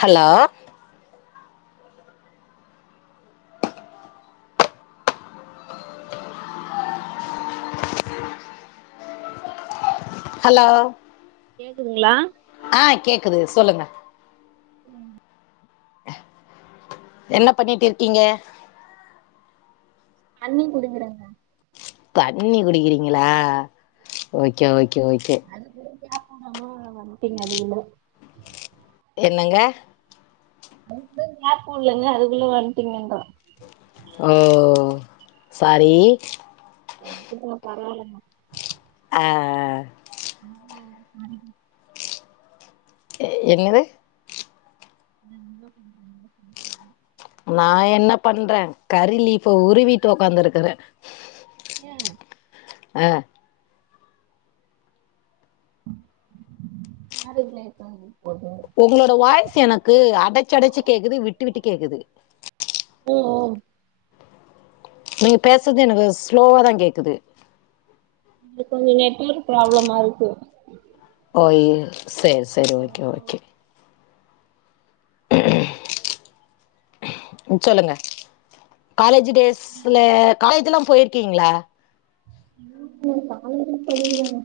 Hello hello கேக்குதுங்ளா? ஆ கேக்குது சொல்லுங்க ம் என்ன பண்ணிட்டு இருக்கீங்க? அண்ணி குடுங்குறாங்க தண்ணி குடிக்கிறீங்களா ஓகே ஓகே ஓகே அது கூட கேப்வுடாம வந்டிங்க அதுவுள்ள என்னங்க [inaudible] கூட கேப்வுட்லங்க அதுக்குள்ள வந்டிங்கன்ற ஓ சாரி பாத்துக்லா பரவால்லங்க அ ஆ [inaudible] எ என்னது [unintelligible] நா என்ன பண்ற கரி லீஃப உருவிட்டு உக்காந்துருக்குற ம் அ மேரேஜ் லைஃப் லா எப்டி போது உங்களோட வாய்ஸ் எனக்கு அடச்சு அடச்சு கேக்குது விட்டு விட்டு கேக்குது ஓ நீங் பேசற்து எனக்கு ஸ்லோவாதா கேக்குது இப்ப இங்க நெட்ஒர்க் ப்ராப்ளமா இருக்கு ஓய் செரி செரி ஓகே ஓகே ம் ம் ம் சொல்லுங்க காலேஜி டேஸ்ல காலேஜ் லா போய்ருகீங்ளா நேத்து காலேஜே படிக்கலைங்க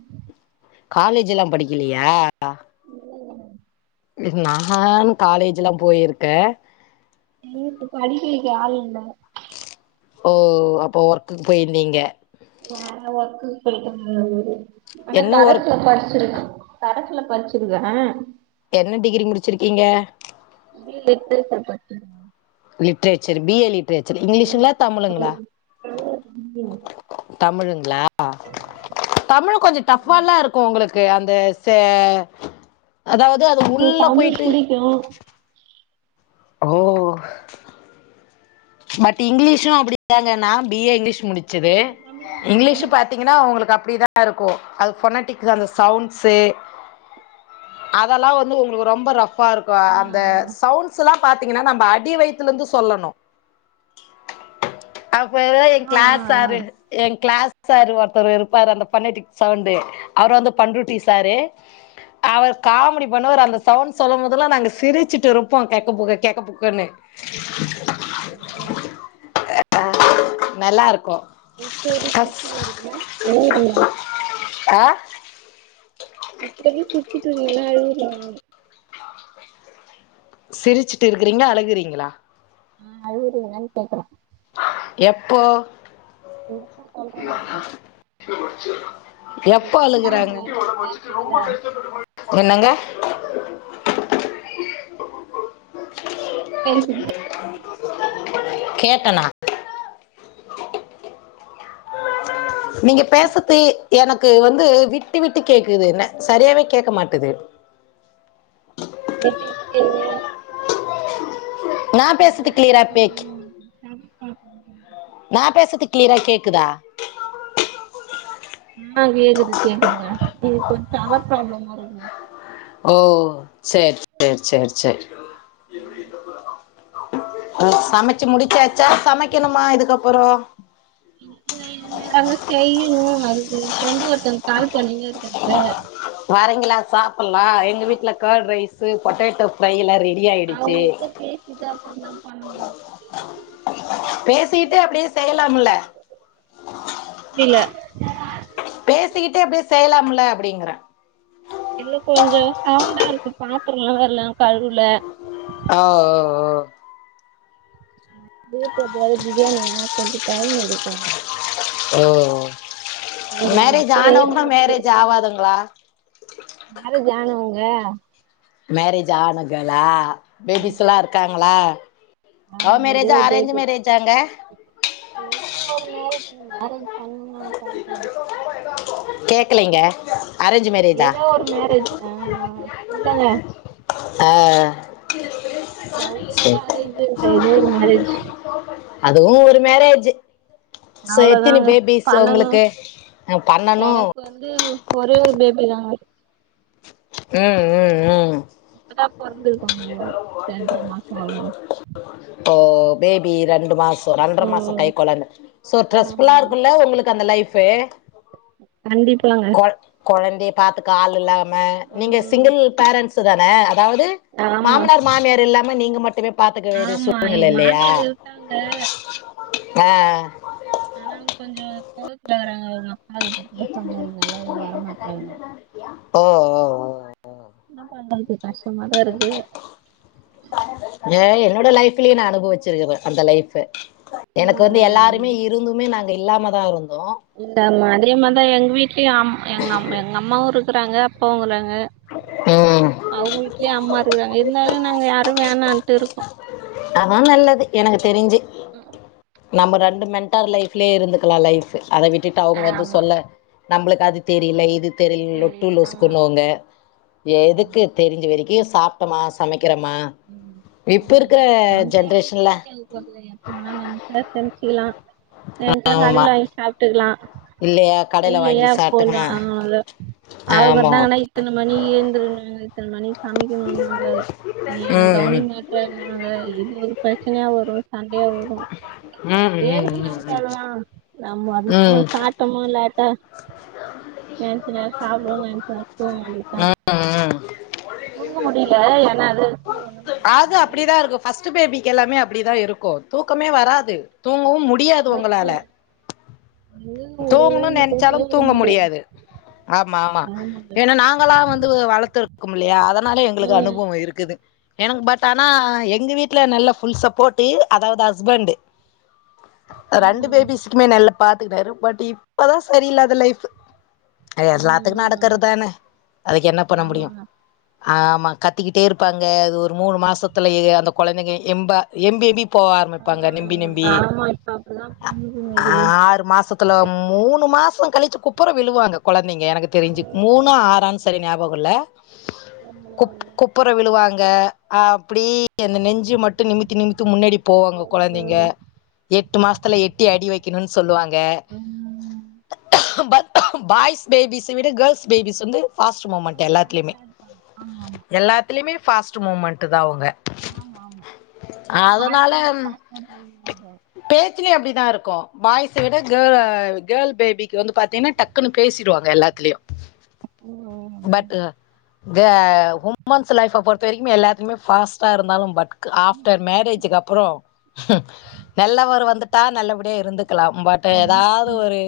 காலேஜ் எல்லா படிக்கலயா இல்லைங்க நான் காலேஜ் எல்லா போயிருகே எங்க வீட்ல படிக்க வைக்க ஆளு இல்ல ஓ அப்போ ஒர்க்குக் போயிருதீங்க வேற ஒர்கு போயிடு இருந்தாரு ஆனா என்ன ஒர்க் கரஸ்ல படிச்சிருக்க கரசுல படிச்சிருதக என்ன டிகிரி முடிச்சிருகீங்க இல் இட்டு க பட்டு லிட்ரேச்சர் பி ஏ லிட்ரேச்சர் ம் இங்கிலீஷுங்ளா தமிழுங்ளா ம் நல்லா சொன்னீங்க தமிழுங்ளா தமிழ் கொஞ்சோ டஃபால்லா இருக் கோ உங்களுக்கு அந்த சே அதாவது அது உள்ள போயிட்டு யு ஓ பட் இங்கிலீஷு அப்டிதாங்க நா பி ஏ இங்கிலீஷ் முடிச்சது இங்கிலீஷ் பாத் திங்கன்னா உவுங்ளுக்கு அப்டிதா இருக்கு அது பொனட்டிக் அந்த சவுண்ட்ஸ் செ அதெலா வந்து உங்ளுக்கு ரொம்ப ரஃபா இருக்கு அந்த ஆ சவுண்ட்ஸ் ஸ் லா பாத்தீங்ன்னா நம்ம அடி வயுத்ல இருந்து சொல்லணு அப்பதா எ ஆ ஆ ஆ க்ளாசாரு எ கிளாஸ் சாரு ஒர்தரு இருப்பாரு அந்த ப்பொனெட்டிக் சவுண்டு அவர் வந்து பண்ருட்டி சாரு அவர் காமெடிப் பன்னுவாரு அந்த சவுண்ட் சொல்லுபோத்லா நாங்க சிரிசிட்டு இருப்போ கேக புக்க கேக புக்கன்னு இல்லங்க ஆ நல்லா இருக்கு இப்போத் சிரிசினிகிறிங்க அழுவுறீங்ளா அ இப்டி த சிரிசிட்டு வறிங்களா அழுறீங்கானு சிரிசிட்டு இருகிறீங்ளா அழுகுறீங்களா ம் அழவுரிங்ளானு கேக்ற எப்போ இப்ப சொல்ற மனசு எப்பொ மேரேஜ் அழுகுறாங்க லைஃப் நல்லா இருக்கீங்கள என்னங்க கேட்டனா நீங்க பேசத்து எனகு வந்து விட்டு விட்டு கேட்குது ன சரியாவே கேக்க மாட்டுது விட்டு விட்டு கேக்குது நா அது பேசறது கிளியரா பே கொஞ்சோ சம்ஸ் [inaudible] நா பேசத்து க்ளியரா கேக்குதா ம் அ கேக்குது கேக்குது இது கொஞ்ச டவர் ப்ராப்ளமார் இருக் ஓ சேர் சேர் சேர் சேர் அ சமச்சு முடிச்சாச்சா சமைக்கணுமா இதுகப்பறோ [inaudible] செய்ணு அதுக்கு ஃப்ரெண்டு ஒருதங்க கால் பணிணே இருகாங்க வாறீங்ளா சாப்பல்லா எங்க வீட்ல கேட் ரைஸு பொட்டேடோ ஃப்ரை லா ரெடிய அவ்ங்கிட்ட பேசீட்டு அப்றமா தா பண்ணு பேசீட்டு அப்டியே செய்யலாமல்ல புரில பேசிகிட்டே அப்டியே செய்யலாம்ல அப்டிங்ற இல்ல கொஞ்சோ சவுண்டா இருக்கு பாத்திரல்ல வேல கழுவுல. ஆ ஓ, ஓ, வீட்ல வேற பிரியாணியா, கொஞ்ச டைம் எடுக்கு ஓ அவங்க மேரேஜ் அப்பா ஏன் ஆனவங்ளா, மேரேஜ் ஆவாதவ்ங்ளா? மேரேஜ் ஆனவுங்க. மேரேஜ் ஆனா கேளா? பேபிஸ் எல்லா இருக்காங்ளா? அவங்க லவ் ஒரே மேரேஜா? அரேஞ்ச் பேபி மேரேஜாங்க? ஏதோ ஒரு மேரேஜ், நீங்க மேரேஜ் பண்ணுனா பண்ணிகோங்க. கேக்கலைங்க. அரேஞ்ச் மேரேஜா ஏதோ ஒரு மேரேஜ், ஆ, ஆ இல்லங்க. ஆ லவ்வு இல்ல, சரி அரேஞ்ச்சு இல்ல, ஏதோ ஒரு மேரேஜ். அதுவு ஒரு மேரேஜ்ஜு அவ்ளோதாங்க பண்ணணு உங்களுக்கு ஆ பண்ணணு எனக்கு வந் து ஒரே ஒரு பேபி தாங்க ம் ம் ம் இப்பதா பொறதுருகாங்கோ ரென்ற மாசோ ஆவு ஓ பேபி ரெண்டு மாஸ் ரெண்ர மாசோ கை ம் கொழந்த சோ ட்ர்ஸ்ஃபுல்லா இருக்குல்ல உங்களுக்கு அந்த லைஃப்பு கண்டிபாங்க கொழந்தைய பாத்துக்க ஆள் இல்லாம, நீங்க ம். சிங்கிள் பேரண்ட்ஸு தான அதாவ்து ஆமா மாமனார், மாமியார் இல்லாம நீங்க மட்டுமே பாத்துக்க வேண்டிய ஆமா சூழ்நில எங்க இல்லையா? மாமியார் இருக்காங்க ஆ ஆனா, அவ்ங்க கொஞ்சோ கோவத்துல வர்றங்க, அவுங்கப்பா கிட்ட பேசற மாரி நெலைல வரமாட்டறாங்க. ஓ ஓ என்ன பண்றது, கஷ்டமாதா இருக்குது ஏ, என்னோட லைஃப்லயே நா அனுபவிச்சிருக்கே. அந்த லைஃப்பு ம், எனக்கு வந்து ம், எல்லாரு மே ம். இருந்துமே, நாங்க இல்லாம தா இருந்தோ இந்த மாத்ரி மனிதாங்க எங்க வீட்லயு எ அம் எங்கம் எங்கம்மாவு இருக்கறாங்க அப்பாவு இருக்கறாங்க. ம் அவுங்க வீட்லயு அம்மா இருக்கிறாங்க. இருந்தாலு நாங்க யாரு வேணான்ட்டு இருக்கோ அதா நல்லது, எனக்கு தெரிஞ்சி நம்ம ரெண்டு மென்டர் லைப்லயே இருந்துக்கலா லைஃப் அத விட்டுட்டு அவுங்க வந்து ஆமா சொல்ல நம்ளுக்கு அது தெரியல இது தெரியல லொட்டு தெரியுது ஆமா லோசுக்குண்ணுவாங்க எதுக்கு ம். தெரிஞ்சு வரைக்கு சாப்பிட்டமா, சமைக்கிறமா, இப்ப ம். இருக்கிற ஜென்ரேஷன்ல, மொத்ததுல எப்ப வேனா நென்ச்சா சமைச்சுகலா நென்ச்சா ஆமா கடையில வாங்கி சாப்ட்டுக்கலா இல்லையா கடையில வாங்கி இல்லையா சாப்ட்டுங்க போலாம் ஆ ஹலோ அவுங்க ஆமா இருதாங்கனா இத்தன மணிக் ஏந்துக்கணு இத்தன மணிக் சமைக்கணுவாங்க நீ என்ன ம் கவனிக்மாட் றன்னுவாங்க இது ஒரு பிரச்சனையா வரும். சண்டையா வரு ம் ம் ம் ம் ஏதுக்கு நம்க்கு அலலா நம்ம ம் அதுக்கு ம் சாட் டமுல்லாட்ட, நெனச்சா நேரோ சாப்டுவோ, நெனச்ச நேரோ தூங்க வேண்டித் தா ம் ம் தூங்க முடியல ஏனா அததுக்கு ஒன்னு பண்ண முடில பர்ஸ்ட் பேபிக்கு எல்லாமே அப்டிதா இருக்கு தூக்கமே வராது தூங்கவும் முடி யாது உங்களால முடியல ம் தூங்கணுன் நென் விடவே ச்சாலு விட தூங்க மாட்டேங்குது முடியாது ஆமா, ஆமா ஆமாங்க ஏனா நாங்களாம் வந்து வளத்து க்கும் இல்லையா அதனால எங்களுக்கு அனுபவம் இருக்குது எனக்கு பட் ஆனா எங்க வீட்டுல நல்ல ஃபுல் சப்போர்ட்டு அதாவது ஹஸ்பண்ட்டு ரெண்டு ம் பேபிஸ்க்குமே நல்ல பாத்துக்துனாரு பட் இப்பதா சரியில்லாத லைஃப் எல்லாத்துக்கு ம் நடக்கறதான அதுக்கு என்ன பண்ண முடியு ஆமாங்க ஆமா கத்திக்கிட்டே இருப்பாங்க அது ஒரு மூணு மாசத்துலயே அந்த கொழந்தைங்க எம்ப எம்பி எம்பி போவ ஆ ஆரம்பிப்பாங்க நெம்பி நெம்பி ஆமா இப்ப அப்டிதா பண்ணுதுங்க அது ஆறு மாசத் துல மூணு மாசம் கழிச்சி குப்பற விழுவாங்க கொழந்தைங்க எனக்கு தெரிஞ்சு மூணா ஆறானு சரியா நியாப கோல்ல குப் குப்பர விழுவாங்க அப்டி அந்த நெஞ்சு மட்டு நிமித்தி நிமித்து முன்னடி போவாங்க கொழந்தைங்க எட்டு மாசத்துல எட்டி அடி வைக்கணுன்னு சொல்லுவாங்க ம் பாய்ஸ் பேபிஸ விட கேர்ள்ஸ் பேபிஸ் வந்து ஃபாஸ்ட்டு மூமெண்ட் கொஞ்சோ எல்லாத்துலேயுமே ஃபாஸ்ட்டா இருப்பாங்க ஆமா எல்லாத்துலயுமே ஃபாஸ்ட்டு மூமெண்ட்டு தா அவுங்க ஆமா ஆமா வாழ்க்கையே பாஸ்டா போ பேச்சுலயு அப்டிதா இருக்கு பாய்ஸ் விட கே கேர்ள் பேபிக்கு வந்து பாத்திங்ன்னா டக் குனு பேசிடுவாங்க எல்லாத்லியு ம் பட் கே உமன்ஸ் லைஃப்ப பொறுத்த வரைக்குமே எல்லாத்துலயுமே பாஸ்ட்டா இருந்தாலு பட் ஆஃப்டர் மேரேஜ்க்கு அப்பறோ நல்லவர் வந்துட்டா நல்லபடியா இருந்துக்கலாம் பட் ஆ ஏதாவது ஒரு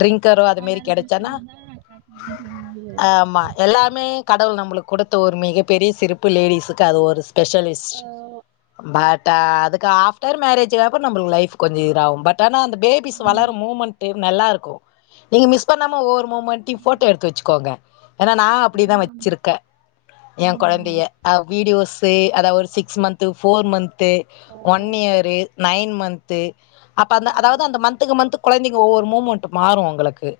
ட்ரிங்க்கரோ அது மேரி கோளாறு கெடச்சானா பிரச்சனதா காத்து மாட்டி முடியல ஆமா எல்லாமே கடவுள் நம்மளுக்கு குடுத்த ஒரு மிகப்பெரிய சிறப் பு லேடிஸுக்கு அது ஒரு ஸ்பெஷலிஸ்ட் ஆ பட் அதுக்கு ஆப்டர் மேரேஜ்ஜுக்கப்றோ நம்புள்க்கு லைப் கொஞ்சம் இது ஆகு பட், ஆனா அந்த பேபிஸ் ம் வளர்ரா மூமெண்ட் நல்லா இருக்கு நீங்க மிஸ் பண்ணாம ஒவ்வொரு மூமெண்ட், யு போட்டோ எடுத்து வெச்சுக்கோங்க ஏனா நா அப்டிதா ஆமா ஆமா வெச்சிருக்கே என் ம் ம். கொழந்திய ஆ வீடியோஸ்சு அதா ஒரு சிக்ஸ் மந்த்து ஃபோர் மந்த் து ஒன் ம். இயரு நைன் மன்த்து அப்ப அந்த அதாவது அந்த மன்த்க்கு மன்த் கொழந்திங் ஒவ்வொரு மூமெண்ட்டு மாறு உங்களுக்கு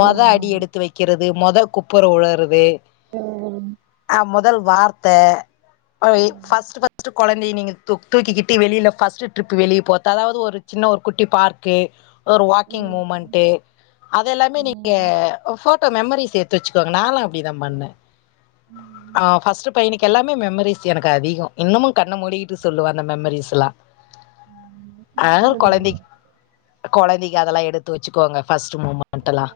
மொத ஆமா அடி எடுத்து வெக் கிறது மொதல் குப்பற உழறது ஹ் ஆஹ் மொதல் வார்த்த பஸ்ட் பஸ்ட் கொழந் நீ நீங்க தூ தூக்கிக்கிட்டு வெளில ஃபர்ஸ்ட் ட்ரிப் வெளிய போறது அதாவது ஒரு சின்ன ஒரு குட்டி பார்க்கு ஒரு வாக்கிங் ம் மூமெண்ட்டு அதெல்லாமே ம் நீங்க ம் போட்டோ மெமரிஸ் எடுத்து வெச்சுக்கோங்க நா எல்லா அப்டிதாபண்ணேன் ஆ ம் ஃபர்ஸ்ட் பையனுக்கு எல்லாமே மெமரிஸ் எனக்கு அதிகோ இன்னமு கண்ணமூடிகிட்டு சொல்லுவன் அந்த மெமரிஸ்ல்லா ஆ ம். ஆகுதுங்க கொழந்தைக் கொழந்தைக அதெல்லா எடு த்து வெச்சுக்கோங்க ஃபர்ஸ்ட் மூமெண்ட்ல்லா ம்.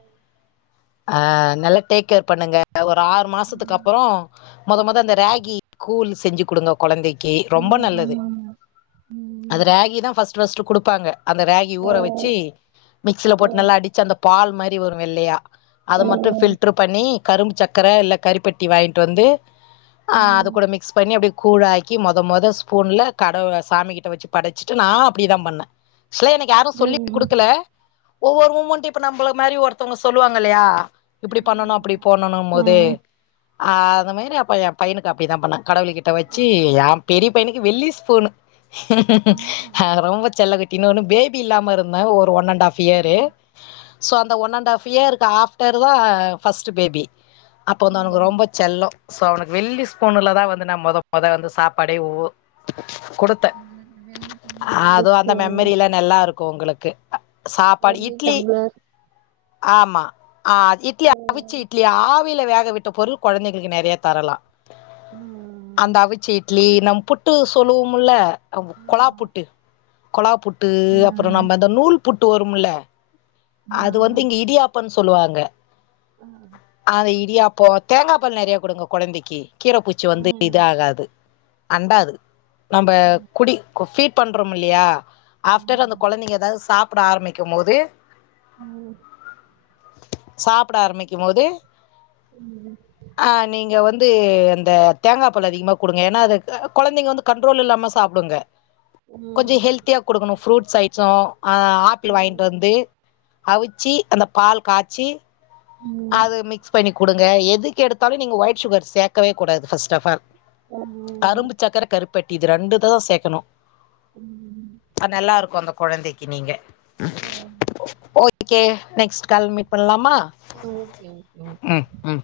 ஆ நல்ல டேக் கேர் பண்ணுங்க ஒரு ஆறு மாசத்துக்கு ம் அப்றோ மொத மொத அந்த ராகி கூழ் செஞ்சு குடுங்க கொழந்தைக்கு ஆ ரொம்ப நல்லது ஆமாமா அது ம் ராகிதா ஃபர்ஸ்ட் ஃபர்ஸ்ட் குடுப்பாங்க அந்த ராகி ஊற ம் வெச்சு மிக்ஸில போட்டு ம் நல்லா அடிச்சு அந்த பால் மாரி வரு வெள்ளயா அது மட்டு ஃபில்ட்டர் பண்ணி கரும்பு சக்கர இல்ல கறிப்பட்டி வாங்கிட்டு வந்து ஆ அத ம் கூட மிக்ஸ் பண்ணி அப்டி கூழாக்கி மொத மொத ஸ்பூன்ல கடவு சாமி கிட்ட வெச்சு படச்சிட்டு நா அப்டிதா பண்ணே ஆக்சுலா எனக்கு யாரு ம் சொல்லி ம் குடுக்கல ஒவ்வொரு மூமெண்ட்டு இப்ப நம்மள மாரி ஒருத்தவங்க சொல்லுவாங்க இல்லையா இப்டி பண்ணனு ஆமா அப்டி போணனும்போது ம் அ அந்த மாரி அப்ப என் பையனுக்கு அப்டிதா பண்ண கடவுள் கிட்ட ஓ வெச்சு என் பெரிய பையனுக்கு வெள்ளி ஸ்பூனு ம் ரொம்ப செல்ல குட்டி இன்னொனு பேபி இல்லாம இருந்த ஒரு ஒன்னா ன்ன அண்ட் ஆஃப் இயரு ம் சோ அந்த ஒன் அண்ட் ஆஃப் இயருக்கு ஆஃப்ட்டர்தா ஃபர்ஸ்ட் பேபி அப்போ அவனுக்கு ம் ரொம்ப செல்லோ சோ அவனுக்கு வெள்ளி ஸ்பூன்லதா வந்து நா மொத மொத வந்து சாப்பாடே ஊ குடு த மலர் வெள்ளிக்கின்னா வெள்ளி அதுவு அந்த ஸ்பூனு மெமரியெல்லா நல்லாரு க்கு உங்களுக்கு சாப்பாடு வெள்ளி இட்லி டம்ளர் ஆமா ஆ இ ச்ச ம் இட்லி ஆவில வேக விட்ட பொருள் கொழந்தைகளுக்கு நெறயா தரலா அந்த ம் அவிச்ச இட்லி நம் புட்டு சொல்வோம்ல்ல கொலா ஆமா புட்டு கொழா புட்டு ஆ அப்றோ நம்ம இந்த நூல் புட்டு வருமல்ல ஆ அது வந்து இங்க இடியாப்பன்னு சொல்லுவாங்க ஆ அந்த இடியாப்போ தேங்கா பால் நெறையா குடுங்க கொழந்தைக்கு கீர பூச்சி வந்து ம் இதா ஆகாது அண்டாது நம்ம ம் குடி ஃபட் பண்றோ இல்லையா ஆஃப்டடர் அந்த ஆமாமா கொழந்தைங்க எதாவது சா ப்ட ஆரம்பிக்கும்போது மோ சாப்ட ஆரம்பிக்கும்போது ம் அ நீங்க வந்து அந்த தேங்கா பால அதிகமா குடுங்க ஏனா அது கொழந்தைங்க வந்து கண்ட்ரோல் இல்லாம சாப்டுங்க ம் கொஞ்சோ ஹெல்தியா குடுக்கணு ஃப்ரூட்ஸ் ஐட்ஸோ ஆ ஆப்பிள் வாங்கிட்டு ம் வந்து அவிச்சி அந்த பால் காச்சி ம் ம் அது மிக்ஸ் பண்ணி குடு ங்க எதுக்கெடுத்தாலு நீங்க ஒயிட் சுகர் சேக்கவே கூடாது ஃபர்ஸ்ட் அஃப் ஆல் கரும்பு சக்கர கரு ப்பட்டி இது ரெண்டுதா சேக்கணு ம் அ நல்லாருக்கு அந்த கொழந்தைக்கு நீங்க ஓம் ஓகே நெக்ஸ்ட் கால் மீட் பண்லாமா ஓகே ஓகே ஓகே ம் ம்